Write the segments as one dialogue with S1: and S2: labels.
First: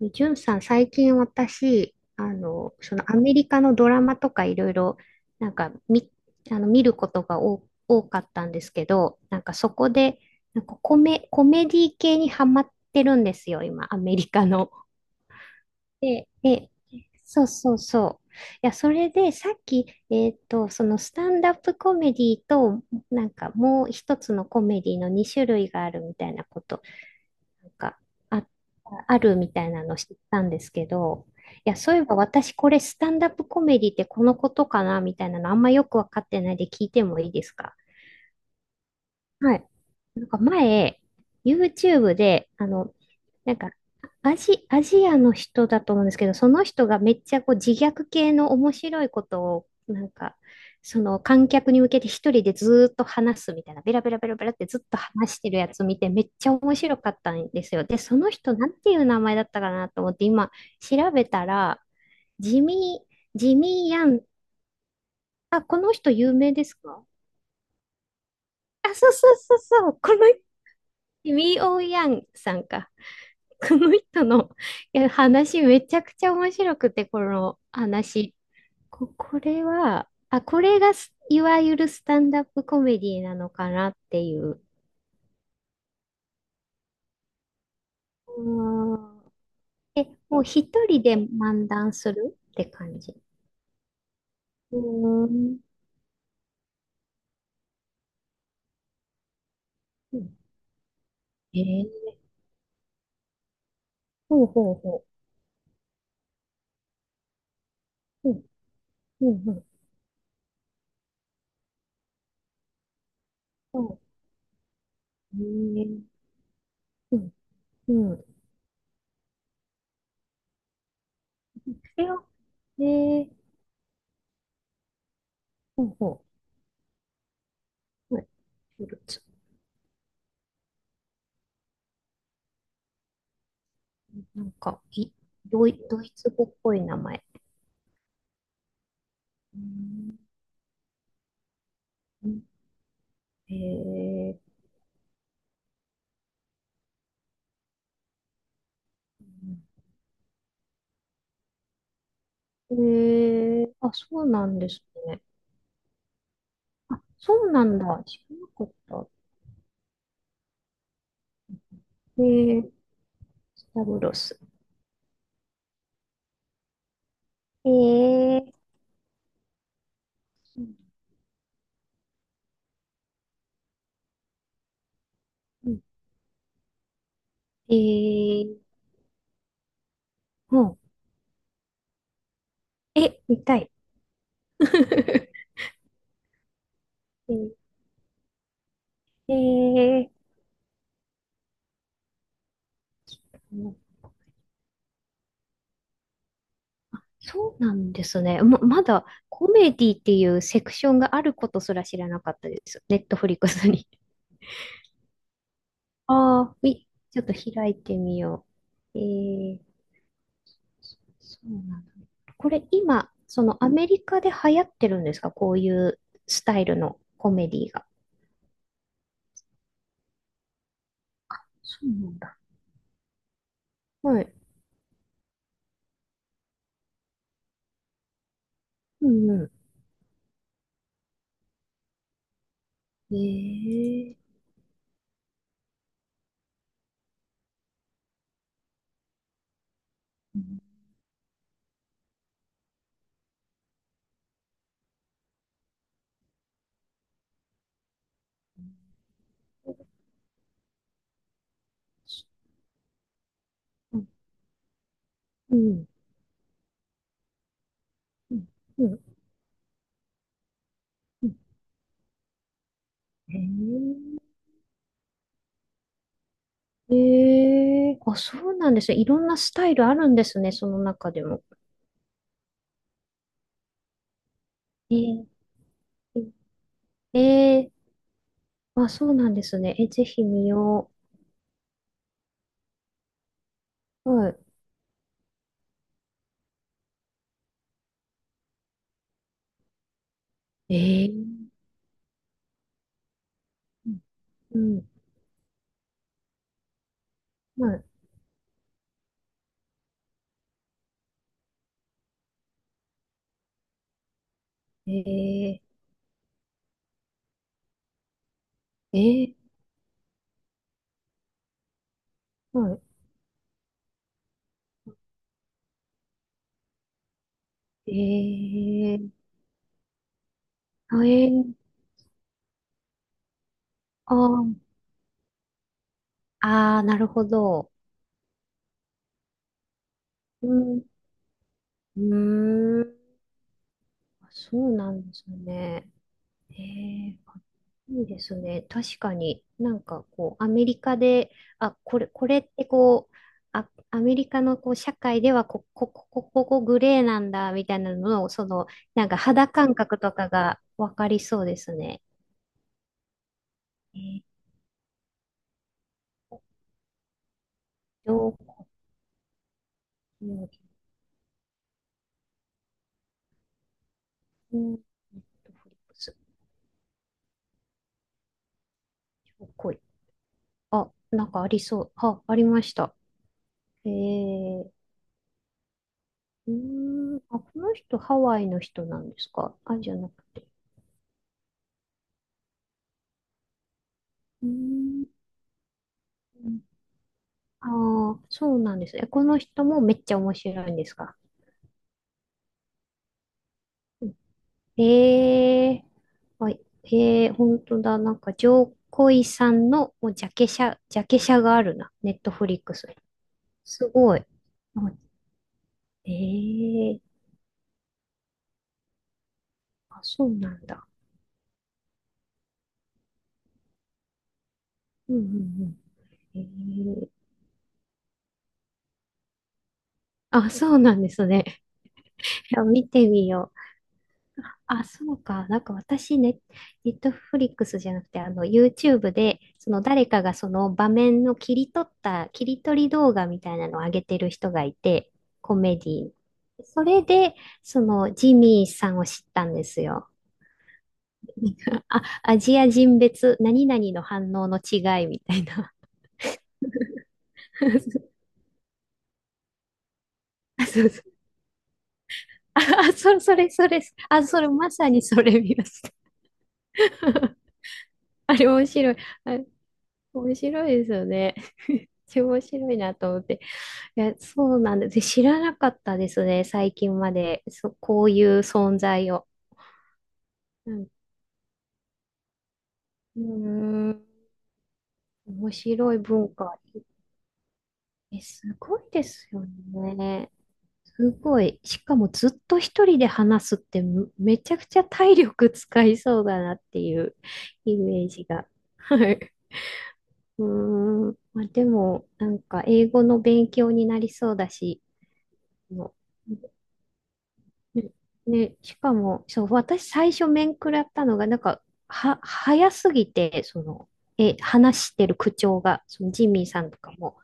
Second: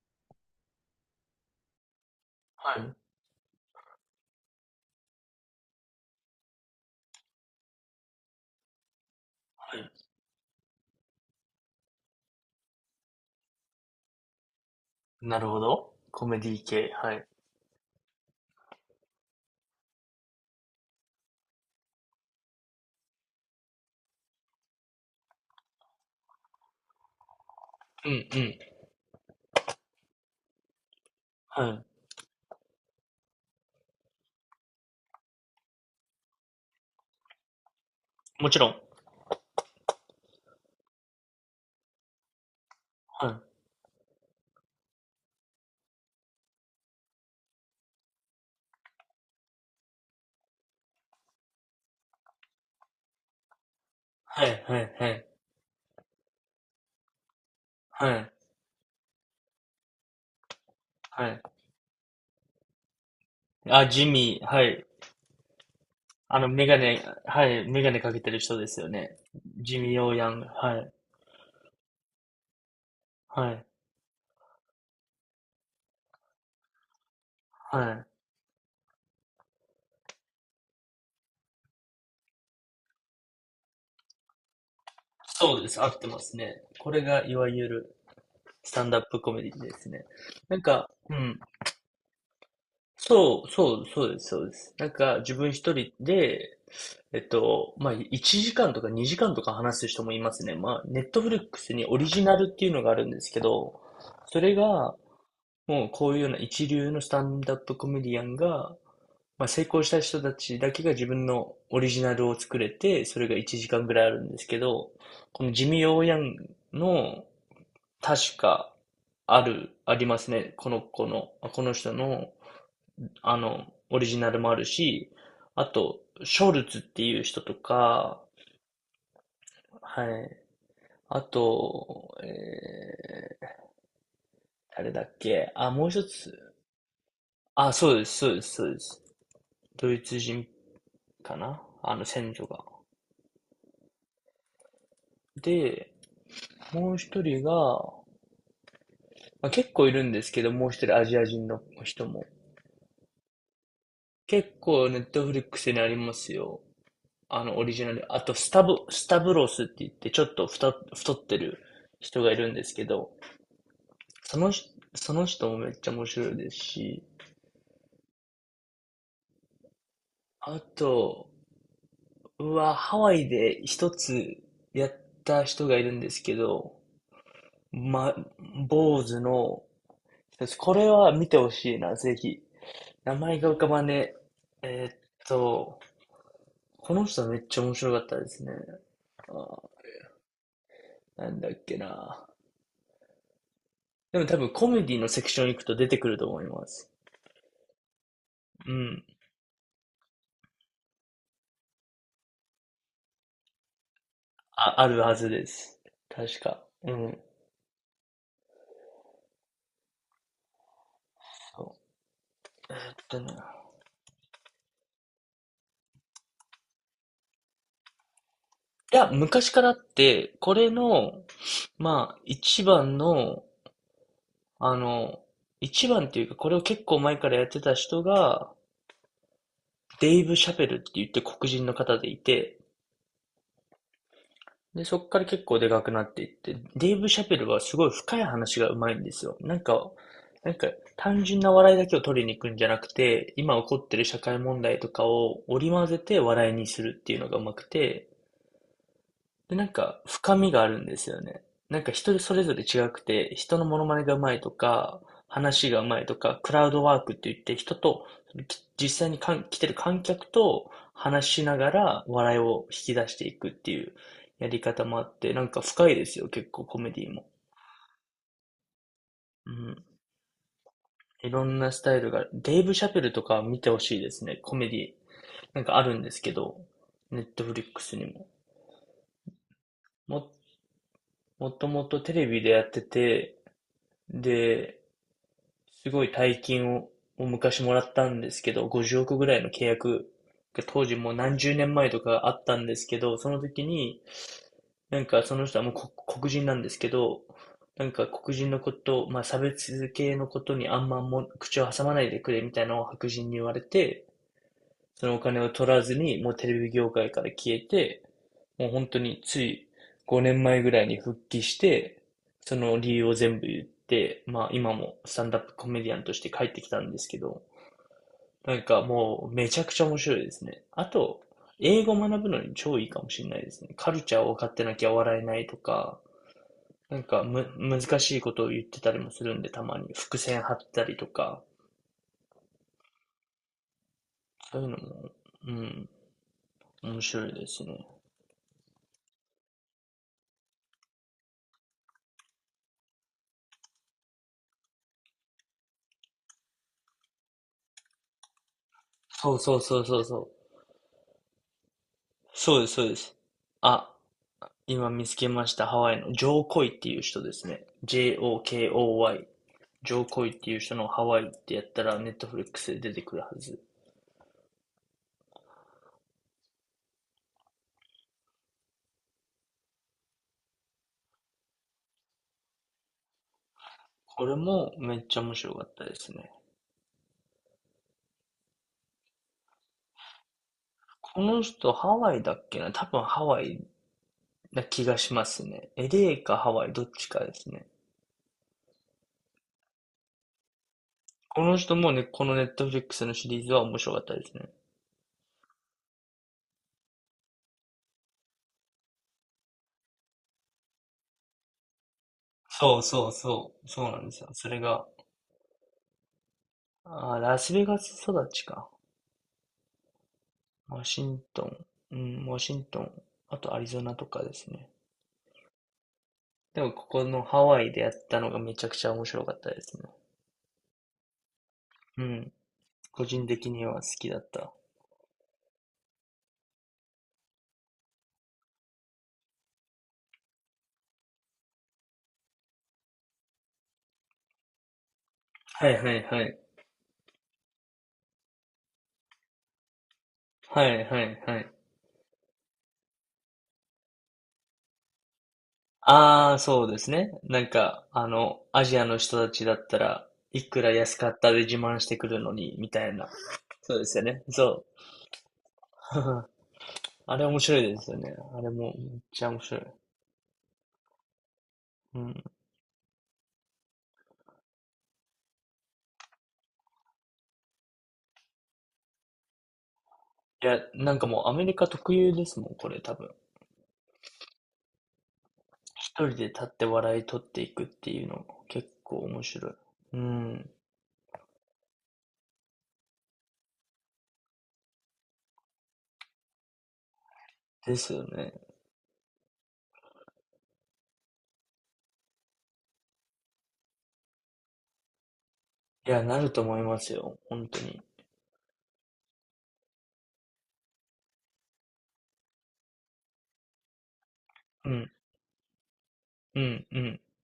S1: でジュンさん、最近私、
S2: はい。
S1: そ
S2: は
S1: のアメリカのドラマとかいろいろ、なんか見、あの見ることが多かったんですけど、なんかそこ
S2: い。
S1: で、コメディ系にハマってるんですよ、今、アメリカの。
S2: なるほど。コ
S1: で、
S2: メディ
S1: で、
S2: 系。はい。
S1: そうそうそう。いや、それでさっき、そのスタンダップコメディと、なんかもう一つのコメディの2種類があるみたいなことなんか、
S2: うんう
S1: あ、
S2: ん。
S1: あるみたいなの知ったんですけど、いや、
S2: は
S1: そういえば私これスタンダップコメディってこのことかなみたいなのあんまよくわかってないで聞いてもいいですか？
S2: い。もちろん。
S1: はい。なんか前、YouTube で、
S2: はい。
S1: なんか、アジアの人だと思うんですけど、その人がめっちゃこう自虐系の面白いことを、その観客に向けて一人でずーっと話すみたいな、ベラベラベラベ
S2: は
S1: ラっ
S2: い
S1: てずっ
S2: はい
S1: と
S2: はい。
S1: 話してるやつ見て、めっちゃ面白かったんですよ。で、
S2: は
S1: その
S2: い。
S1: 人、なんていう名前だったかなと思って、今、調べ
S2: はい。
S1: たら、ジミジ
S2: あ、
S1: ミー・ヤ
S2: ジ
S1: ン、
S2: ミー。はい。
S1: あ、この人有
S2: あの、
S1: 名で
S2: メ
S1: す
S2: ガネ、
S1: か？
S2: はい。メガネかけてる人ですよ
S1: あ、そう
S2: ね。
S1: そうそう
S2: ジ
S1: そ
S2: ミー・
S1: う、
S2: ヨ
S1: こ
S2: ー
S1: の
S2: ヤング。はい。
S1: ジミー・オー・ヤンさんか。
S2: はい。
S1: この人の いや話めちゃくちゃ面白くて、この
S2: はい。
S1: 話。これは、あ、これがすいわゆるスタンダップコメディなのかなっていう。
S2: そうです。合ってますね。これがいわゆる
S1: う
S2: スタン
S1: ー
S2: ダップ
S1: ん。
S2: コメディです
S1: え、
S2: ね。
S1: もう
S2: なん
S1: 一
S2: か、
S1: 人
S2: う
S1: で
S2: ん。
S1: 漫談するって感じ？
S2: そう、そう、そうです、そうです。
S1: う
S2: なんか、
S1: ー
S2: 自分
S1: ん。
S2: 一人で、まあ、1時間とか2時間とか話す人も
S1: う
S2: いま
S1: ん。
S2: すね。まあ、ネットフリッ
S1: え
S2: クスにオリ
S1: ー、
S2: ジナルっていうのがあるんですけど、そ
S1: ほう
S2: れ
S1: ほう
S2: が、
S1: ほ
S2: もうこういうような一流のスタンダップコメディア
S1: う。う
S2: ン
S1: ん、
S2: が、
S1: う
S2: ま
S1: ん、
S2: あ、
S1: う
S2: 成
S1: ん。
S2: 功した人たちだけが自分のオリジナルを作れて、それが1時
S1: ほ
S2: 間ぐらいあるんですけど、
S1: う。
S2: このジミ
S1: え
S2: ー・オ
S1: ー。
S2: ーヤン
S1: う
S2: の、
S1: ん、うん。そ
S2: 確か、ありますね。この子の、あこの人
S1: れは、
S2: の、
S1: えー、
S2: あの、オリジナルもあるし、あ
S1: ほう
S2: と、
S1: ほ
S2: ショルツっていう人と
S1: う。は
S2: か、
S1: い。フルーツ。
S2: はい。あと、
S1: なんか、
S2: 誰だ
S1: い、
S2: っけ
S1: ドイ、
S2: もう
S1: ド
S2: 一
S1: イツ語っ
S2: つ。
S1: ぽい名前。
S2: あ、そうです、そうです、そうです。
S1: うー
S2: ドイツ
S1: ん。
S2: 人かな、あの、先祖が。
S1: えー、
S2: で、もう一人が、まあ、結構いるんですけど、もう一人アジア人の人も。
S1: えー、あ、そうな
S2: 結
S1: んです
S2: 構ネッ
S1: ね。
S2: トフリックスにありますよ。
S1: あ、そ
S2: あ
S1: う
S2: の、オ
S1: な
S2: リ
S1: ん
S2: ジナ
S1: だ。
S2: ル。あ
S1: 知
S2: と、
S1: らな
S2: スタ
S1: かっ
S2: ブ、ス
S1: た。
S2: タブロスって言って、ちょっと太ってる
S1: え
S2: 人がいるんで
S1: ー、
S2: すけど、
S1: スタブロ
S2: そ
S1: ス。
S2: の人、その人もめっちゃ面白いですし、
S1: えー、
S2: あと、うわ、ハワイで一つやった人
S1: う
S2: が
S1: ん。
S2: いるんですけど、
S1: え
S2: ま、
S1: ー、
S2: 坊主の、
S1: う
S2: こ
S1: ん。
S2: れは見てほしいな、ぜひ。名
S1: え、
S2: 前
S1: 見
S2: が
S1: た
S2: 浮か
S1: い。
S2: ばねえ。と、この人は
S1: え
S2: めっ
S1: ー、
S2: ちゃ面白かったですね。あー、
S1: え
S2: なんだっけな。
S1: ー、
S2: でも多分コメディのセクション行くと出てくると思います。
S1: そうなんですね。
S2: う
S1: ま
S2: ん。
S1: だコメディっていうセクションがあることすら知らなかったです。ネットフリックスに。
S2: あ、あるはずです。確
S1: ああ、
S2: か。う
S1: ち
S2: ん。
S1: ょっと開いてみよう。えー、そう
S2: そ
S1: な
S2: う。
S1: んだ。これ
S2: えっ
S1: 今、
S2: とね
S1: そのアメリカで流行ってるんですか？こういうスタイルのコメディが。
S2: いや、昔からあって、これの、
S1: そうな
S2: ま
S1: ん
S2: あ、
S1: だ。
S2: 一番の、
S1: はい。
S2: あの、一番っていうか、これを結構前からやってた人が、
S1: うんう
S2: デイブ・シャペルって言って黒人の方でいて、
S1: ん。ええ。
S2: で、そっから結構でかくなっていって、デイブ・シャペルはすごい深い話がうまいんですよ。なんか、
S1: う
S2: なんか、
S1: ん。
S2: 単純な笑いだけを取りに行くんじゃなくて、今起こってる社会問題とかを織り交ぜて笑いにするっていうのがうまくて、で、なんか深みがあるんですよね。なんか人それぞれ違くて、人のモノマ
S1: う
S2: ネ
S1: ん。
S2: がうまいとか、
S1: う
S2: 話がう
S1: ん。
S2: まいとか、クラウドワークって言って人と、
S1: う
S2: 実
S1: ん。
S2: 際に来てる観客と
S1: う
S2: 話
S1: ん。
S2: しながら笑いを引き出していくっていう
S1: へ
S2: やり方もあって、なんか深いですよ、結構コメ
S1: え。
S2: ディも。
S1: ええ。あ、そうなんですね。いろんな
S2: う
S1: スタイ
S2: ん。
S1: ルあるんですね。その中で
S2: い
S1: も。
S2: ろんなスタイルが、デイブ・シャペルとか見てほしいですね、コメディ。
S1: ええ。
S2: なんかあるんですけど、
S1: え
S2: ネットフリッ
S1: え。
S2: クスにも。
S1: あ、そうなんですね。え、ぜひ
S2: も、
S1: 見よ
S2: もともとテレビでやってて、
S1: う。は
S2: で、すごい大金を昔もらったんですけど、50億ぐらいの契約が
S1: い。
S2: 当時
S1: え
S2: も
S1: え。
S2: う何十年前とかあったんですけど、その時
S1: う
S2: に、
S1: ん。うん。
S2: なんかその人はもう黒人なんですけど、なん
S1: は
S2: か黒人のこと、まあ差別系のことにあんま口を挟まないでくれみたいなのを白人に言われて、
S1: い。
S2: そのお金
S1: え
S2: を
S1: え。
S2: 取らずに、もうテレビ業界から消えて、もう本当
S1: え
S2: につ
S1: え。
S2: い5年前ぐらいに復帰して、その
S1: は
S2: 理由を全部言って、まあ今もスタンダップコメディアンとして帰ってきたんですけど、
S1: い。
S2: なんか
S1: ええ。
S2: もうめちゃくちゃ面白いですね。あ
S1: あ、
S2: と、
S1: えー、
S2: 英語学ぶのに超いいかもしれないですね。カル
S1: あ
S2: チャーを分かっ
S1: ー、
S2: てなきゃ笑えないとか、
S1: あー、な
S2: なん
S1: る
S2: か
S1: ほ
S2: む、
S1: ど。
S2: 難しいことを言ってたりもするんで、たまに伏線
S1: う
S2: 張っ
S1: ん、
S2: たりとか、
S1: うーん、あ、
S2: そうい
S1: そ
S2: う
S1: う
S2: の
S1: なん
S2: も、
S1: です
S2: う
S1: ね。
S2: ん、
S1: え
S2: 面
S1: ー、
S2: 白い
S1: あ、
S2: ですね。
S1: いいですね。確かになんかこう、アメリカで、あ、これ、これってこう、あ、アメリカのこう社会ではここグレーなんだみたいなのを、その、なんか
S2: そう
S1: 肌
S2: そう
S1: 感
S2: そうそ
S1: 覚
S2: う
S1: と
S2: そ
S1: か
S2: う。
S1: がわかりそうですね。
S2: そうです、そうです。あ、
S1: えー、
S2: 今見つけました。ハワイのジョーコイっていう人ですね。
S1: 情報
S2: JOKOY。ジョーコイっ
S1: 料理。
S2: ていう人のハワイってやったらネットフリックスで出てくるはず。
S1: うん。ネットフリックス、情報料理。あ、なんかありそう。あ、ありました。え
S2: これ
S1: え。
S2: もめっちゃ面白かったですね。
S1: うーん、あ、この人ハワイの人なんですか？あ、じゃなくて。
S2: この人ハワイだっけな、多分ハワイ
S1: うー
S2: な気が
S1: ん、
S2: しますね。エレーかハワイどっちかですね。
S1: ああ、そうなんです。え、この人もめっちゃ面白いんですか？
S2: この人もね、このネットフリックスのシリーズは面白かったですね。
S1: ええ。はい。ええ、本当だ。なんか、ジョーコイさんのもうジャケ写があるな。ネットフリック
S2: そう
S1: スに。
S2: そうそう。そ
S1: す
S2: うなんで
S1: ご
S2: す
S1: い。
S2: よ。それ
S1: あ。
S2: が、
S1: ええ。
S2: ラスベガス育ちか。
S1: あ、そうなん
S2: ワ
S1: だ。
S2: シントン、うん、ワシントン、あとアリゾナとかですね。
S1: うんうんうん。え
S2: でもここの
S1: え。
S2: ハワイでやったのがめちゃくちゃ面白かったですね。
S1: あ、そうなんですね。
S2: うん。
S1: いや見
S2: 個
S1: て
S2: 人
S1: み
S2: 的
S1: よう。
S2: には好きだった。
S1: あ、そうか。なんか私ね、ネットフリックスじゃなくて、あの、YouTube で、その誰かがその場面の切り取り動画みたいなのを上げてる人がいて、コ
S2: は
S1: メ
S2: い
S1: デ
S2: はい
S1: ィ。
S2: はい。
S1: それで、その、ジミーさんを知ったんですよ。
S2: はいはいはい。
S1: あ、アジア人別、何々の反応の違いみたいな。
S2: ああ、そうですね。なんか、あ の、アジアの人たちだったらいく
S1: あ、
S2: ら
S1: そう
S2: 安
S1: そ
S2: か
S1: う。
S2: ったで自慢してくるのに、
S1: あ、
S2: みた
S1: あ
S2: いな。
S1: それ、それ、そ
S2: そう
S1: れ、
S2: ですよね。
S1: あ、それ、
S2: そう。
S1: まさにそれ見ました。
S2: あれ 面白いですよね。
S1: あ
S2: あ
S1: れ
S2: れ
S1: 面
S2: もめ
S1: 白い。
S2: っちゃ面白い。
S1: 面白いですよね。
S2: うん。
S1: 超面白いなと思って。いや、そうなんです。知らなかったですね、最近まで。そ、こういう存在を。
S2: いや、
S1: うん、
S2: なんかもうアメリカ特有ですもん、これ多分。
S1: うーん、面白い
S2: 一人で
S1: 文
S2: 立っ
S1: 化。
S2: て笑い取っていくっていうの
S1: え、す
S2: も結
S1: ごい
S2: 構
S1: で
S2: 面
S1: すよ
S2: 白い。う
S1: ね。
S2: ん。
S1: すごい。しかもずっと一人で話すってめちゃくちゃ体力使いそうだなっていう
S2: で
S1: イ
S2: すよ
S1: メージ
S2: ね。
S1: が。はい。うーん。まあ、でも、なんか英語の勉強になりそうだし、
S2: い
S1: も
S2: や、なる
S1: う、
S2: と思いますよ。本当に。
S1: ね、ね、しかも、そう、私最初面食らったのが、なんか、早すぎて、その、え、
S2: う
S1: 話
S2: ん。
S1: してる口調が、そのジ
S2: う
S1: ミーさ
S2: ん
S1: んと
S2: う
S1: か
S2: ん。
S1: も、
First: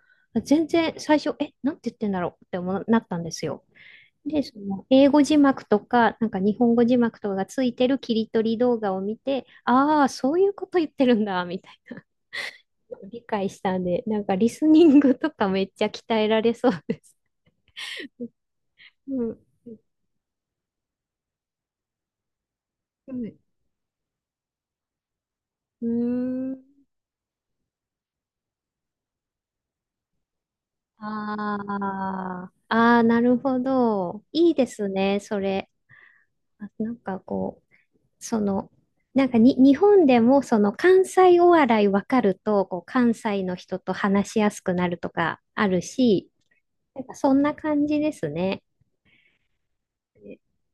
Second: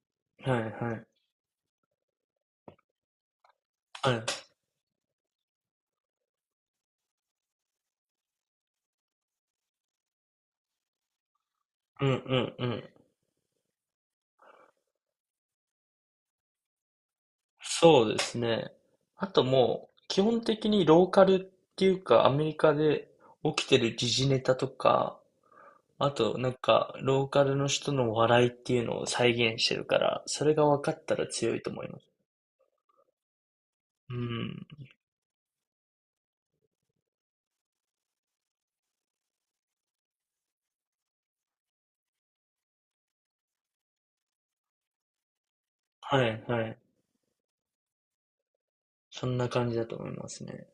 S2: はい
S1: 全
S2: は
S1: 然
S2: い。
S1: 最初、え、なんて言ってんだろうって思うなったんですよ。
S2: はい。
S1: で、その、英語字幕とか、なんか日本語字幕とかがついてる切り取り動画を見て、ああ、そういうこと言ってるんだ、みたいな、
S2: うんうんうん。
S1: 理解したんで、なんかリスニングとかめっちゃ鍛えられそうです。
S2: そうですね。
S1: う
S2: あ
S1: ん。
S2: ともう、基本的にローカルっていうか、アメリカで
S1: うん。
S2: 起きてる時事ネタとか、
S1: うー
S2: あとなん
S1: ん。
S2: か、ローカルの人の笑いっていうのを再現してるから、それが分かったら強
S1: あ
S2: いと思います。
S1: あ、ああ、なるほ
S2: う
S1: ど。いいで
S2: ん。
S1: すね、それ。あ、なんかこう、その、なんかに、日本でもその関西お笑いわかると、こう、関西の人と話しやすくなるとかある
S2: は
S1: し、
S2: いはい。
S1: なんかそんな感じですね。
S2: そんな感じだと思いま
S1: え、
S2: すね。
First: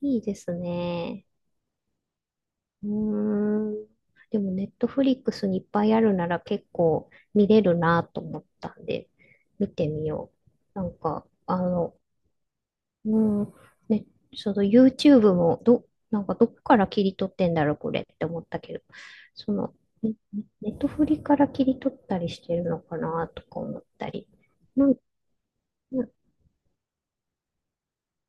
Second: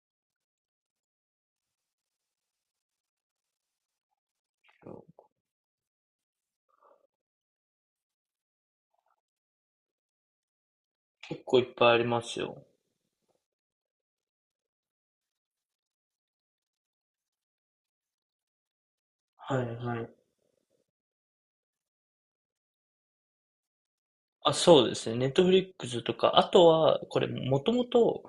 S1: いいですね。うーん。でも、ネットフリックスにいっぱいあるなら結構見れるなと思ったんで、見てみよう。なんか、
S2: 結
S1: あ
S2: 構いっぱい
S1: の、
S2: ありますよ。
S1: うん。ね、その YouTube も、ど、なんかどこから切り取ってんだろう、これって思ったけど、そ
S2: は
S1: の、
S2: いはい。
S1: ね、ネットフリから切り取ったりしてるのかな、とか思ったり。
S2: あ、そ
S1: な
S2: う
S1: ん、
S2: ですね。ネットフリックス
S1: な
S2: とか、あとは、これ、もともと、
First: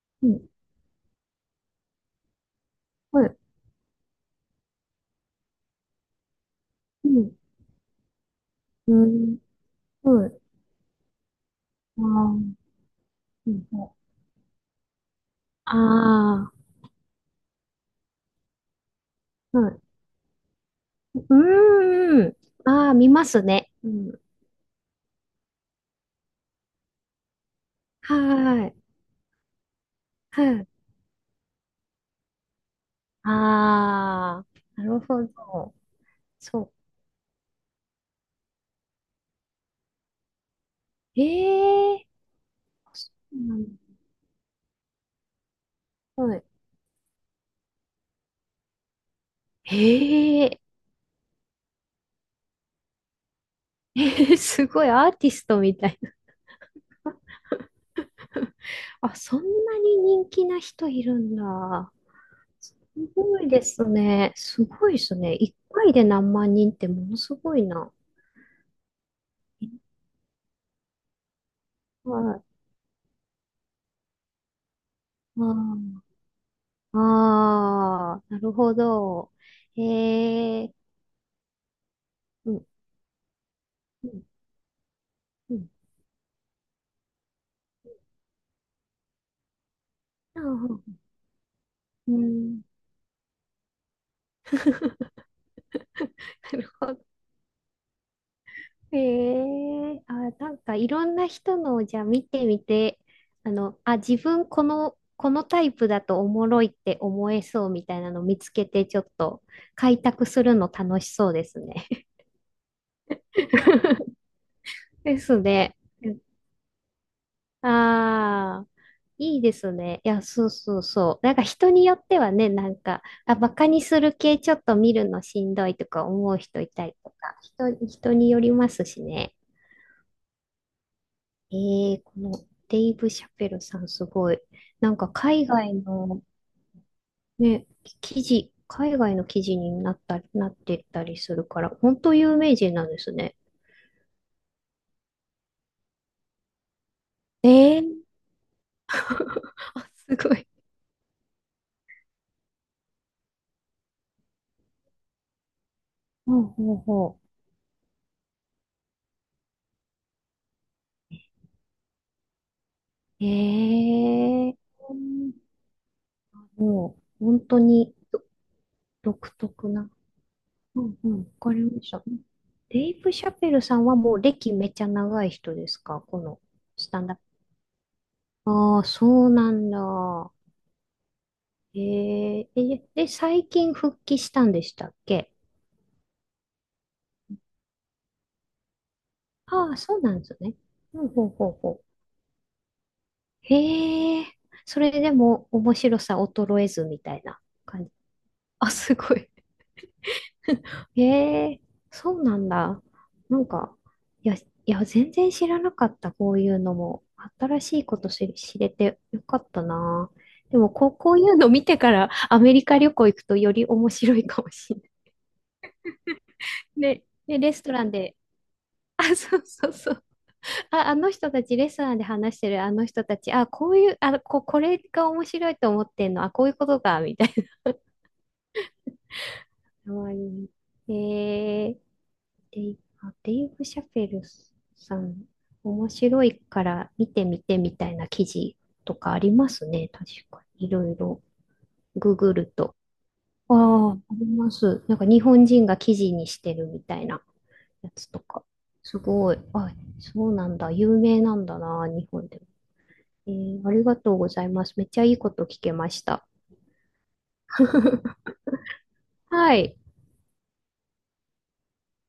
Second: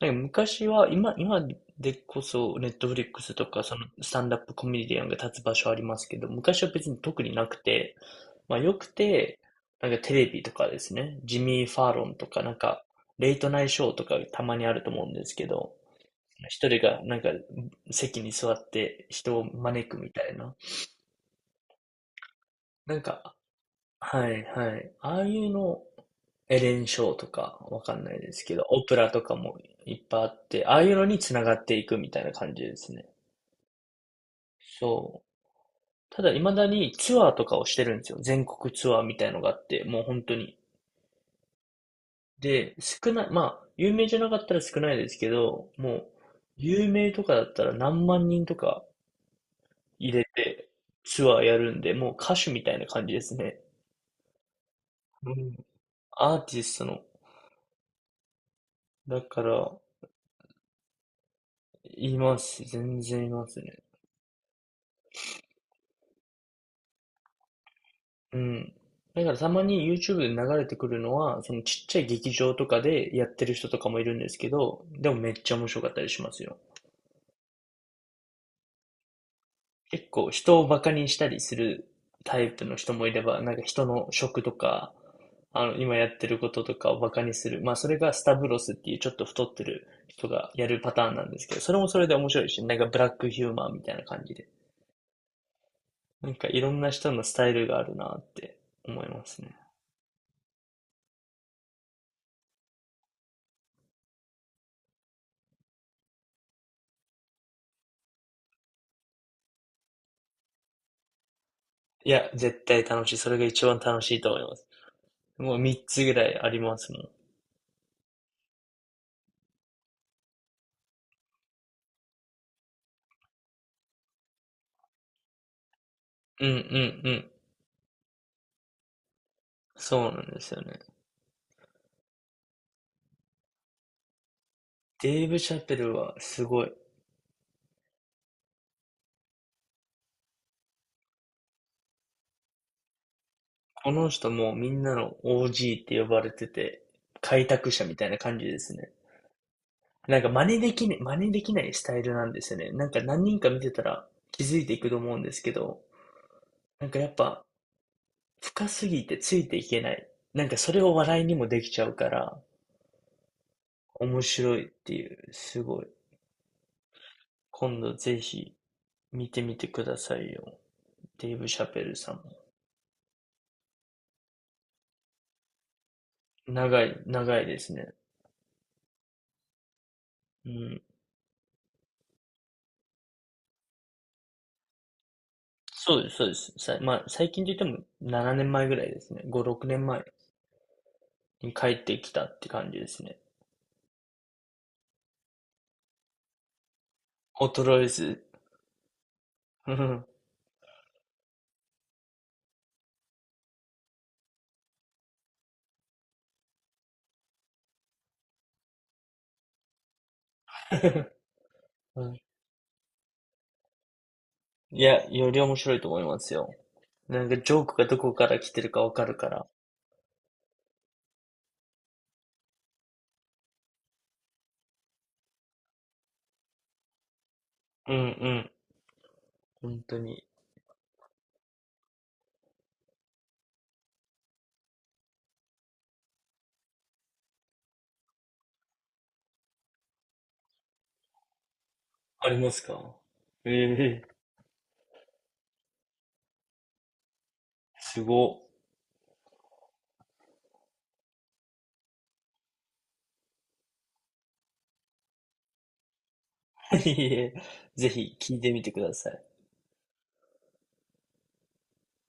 S2: なんか
S1: うん、
S2: 昔は、今でこそ、ネットフリッ
S1: は
S2: クス
S1: い、
S2: とか、その、スタンダップコメディアンが立つ場所ありますけど、昔は別に
S1: う
S2: 特
S1: ん、
S2: になくて、まあ、よく
S1: うん、
S2: て、なんかテレ
S1: はい。
S2: ビとかですね、ジミー・ファーロ
S1: あ
S2: ンとか、なんか、レイト
S1: ー、
S2: ナイ
S1: う
S2: トショ
S1: ん、
S2: ーとかたまにあると思うんですけど、
S1: あ
S2: 一人がなんか席に座って人を
S1: ー、う、
S2: 招くみたいな。
S1: うーん、ああ、
S2: なん
S1: 見ま
S2: か、
S1: すね。うん、
S2: はいはい。ああいうの、エレン・ショーとか、わかんな
S1: は
S2: いですけど、
S1: ーい、
S2: オプラとかもいっぱいあ
S1: は
S2: って、
S1: い、
S2: ああいうのに繋がっていくみたいな感じですね。
S1: ああ、なる
S2: そ
S1: ほ
S2: う。
S1: ど。
S2: ただ、未
S1: そ
S2: だ
S1: う。
S2: にツアーとかをしてるんですよ。全国ツアーみたいのがあって、もう本当に。
S1: ええ
S2: で、
S1: ー、そ
S2: 少ない、
S1: う
S2: ま
S1: なん
S2: あ、
S1: だ。
S2: 有名じゃなかったら少ないですけど、もう、
S1: はい。
S2: 有名とかだったら何万人とか入れ
S1: へえ、
S2: てツアーやるんで、もう歌手みたいな感じですね。
S1: すごいアーテ
S2: う
S1: ィス
S2: ん。
S1: トみたいな。
S2: アーティストの。
S1: あ、
S2: だ
S1: そん
S2: から、
S1: なに人気な人いるんだ。
S2: います。
S1: す
S2: 全然い
S1: ご
S2: ま
S1: い
S2: す
S1: で
S2: ね。
S1: すね。すごいですね。一回で何万人ってものすごいな。
S2: うん。だからたまに YouTube で流れてくるのは、そのちっちゃい劇
S1: はい。
S2: 場とかでやってる人とかもいるんですけど、でもめっ
S1: あ
S2: ちゃ面白かったりしますよ。
S1: あ、あー、なるほど。
S2: 結構人
S1: へ
S2: を
S1: え、
S2: バカにしたりするタイ
S1: う
S2: プ
S1: ん、
S2: の人もいれば、なんか人
S1: う
S2: の
S1: ん、
S2: 職とか、
S1: う
S2: あ
S1: ん。
S2: の、今やってることとかをバカにする。まあそれがスタブロスっていうちょっと太ってる人
S1: あ
S2: がやる
S1: ー、
S2: パターンなんですけど、それもそれ
S1: う
S2: で面白い
S1: ん
S2: し、なんかブラックヒューマンみたいな感じで。なんかい
S1: なる
S2: ろん
S1: ほ
S2: な
S1: ど。
S2: 人のスタイルがあるなって
S1: え
S2: 思いますね。
S1: え。あ、なんかいろんな人のをじゃあ見てみて、あの、あ、自分この、このタイプだとおもろいって思えそうみたいなの見つけて、ちょっと開拓するの楽しそうですね。
S2: いや、絶対楽しい。それが一番楽しいと思います。
S1: です
S2: もう
S1: ね。
S2: 3つぐらいありますもん。
S1: ああ、いいですね。いや、そうそうそう。なんか人によってはね、なんか、あ、バカにする系ちょっと見るのしんどいとか思う
S2: うんうんう
S1: 人いたりと
S2: ん。
S1: か、人、人によりますしね。
S2: そうなんですよね。
S1: ええ、このデイブ・シャペルさんすごい。なんか
S2: デーブ・
S1: 海
S2: シャ
S1: 外
S2: ペルは
S1: の
S2: すごい。
S1: ね、海外の記事になったり、なってったりするから、本当有名人なんですね。
S2: この人もうみんなの OG って呼ばれてて、開拓者み
S1: ええ。
S2: たいな感じですね。
S1: あ、す
S2: なんか
S1: ご
S2: 真
S1: い。
S2: 似できない、真似できないスタイルなんですよね。なんか何人か見てたら気づいていくと思うんですけど、
S1: ほうほう
S2: なんかやっ
S1: ほ
S2: ぱ深すぎてついていけない。なんかそれを笑いにもできちゃうから、面
S1: う。
S2: 白いっ
S1: ええ、
S2: ていう、すごい。
S1: もう本当
S2: 今
S1: に
S2: 度ぜひ見
S1: 独
S2: てみて
S1: 特
S2: く
S1: な。
S2: ださいよ。
S1: うんうん、わ
S2: デイブ・
S1: か
S2: シ
S1: り
S2: ャペ
S1: まし
S2: ル
S1: た。
S2: さんも。
S1: デイブ・シャペルさんはもう歴めちゃ長い人ですか？この
S2: 長
S1: スタ
S2: い、
S1: ンダップ。
S2: 長いですね。
S1: ああ、そうなんだ。
S2: うん。
S1: えー、え、で、最近復帰したんでしたっけ？
S2: そうです、そうです。さ、まあ、最近といっても7年前ぐらいですね。5、6
S1: ああ、
S2: 年
S1: そう
S2: 前
S1: なんですね。ほうほうほう
S2: に帰
S1: ほ
S2: っ
S1: う。
S2: てきたって感じですね。
S1: へえ、それでも面白さ衰えずみたいな
S2: 衰
S1: 感
S2: え
S1: じ。
S2: ず。
S1: あ、すごい。
S2: うん。
S1: へえ、そうなんだ。なんか、いや、いや、全然知らなかった、こういうのも。新しいこと知れてよかったな。でもこう、こ ういうの見てか
S2: う
S1: ら
S2: ん、
S1: アメリカ旅行行くとより面白いかもしれ
S2: い
S1: な
S2: や、
S1: い。
S2: より面白いと思いますよ。
S1: ね、
S2: なんか
S1: で、
S2: ジ
S1: レス
S2: ョー
S1: ト
S2: ク
S1: ラ
S2: が
S1: ン
S2: どこ
S1: で、
S2: から来てるかわかる
S1: あ、
S2: か
S1: そう
S2: ら。
S1: そうそう。あ、あの人たち、レストランで話してるあの人たち、あ、こういう、あ、これが面白いと思ってんの、あ、こういうことか、みたい
S2: うんうん。本
S1: な。
S2: 当
S1: かわい
S2: に。
S1: い。えー、デイブ・シャペルさん、面白いから見てみてみたいな記事とかありますね、確かに。いろいろ、グ
S2: あ
S1: グ
S2: り
S1: る
S2: ます
S1: と。
S2: か？
S1: ああ、あ
S2: ええ、
S1: ります。なんか日本人が記事にしてるみたいなや
S2: す
S1: つとか。
S2: ご。
S1: すごい。あ、そうなんだ。有名なんだな、日本でも。えー、ありがとうございます。めっちゃいいこと聞けました。
S2: いえ、ぜひ 聞いてみてください。
S1: はい。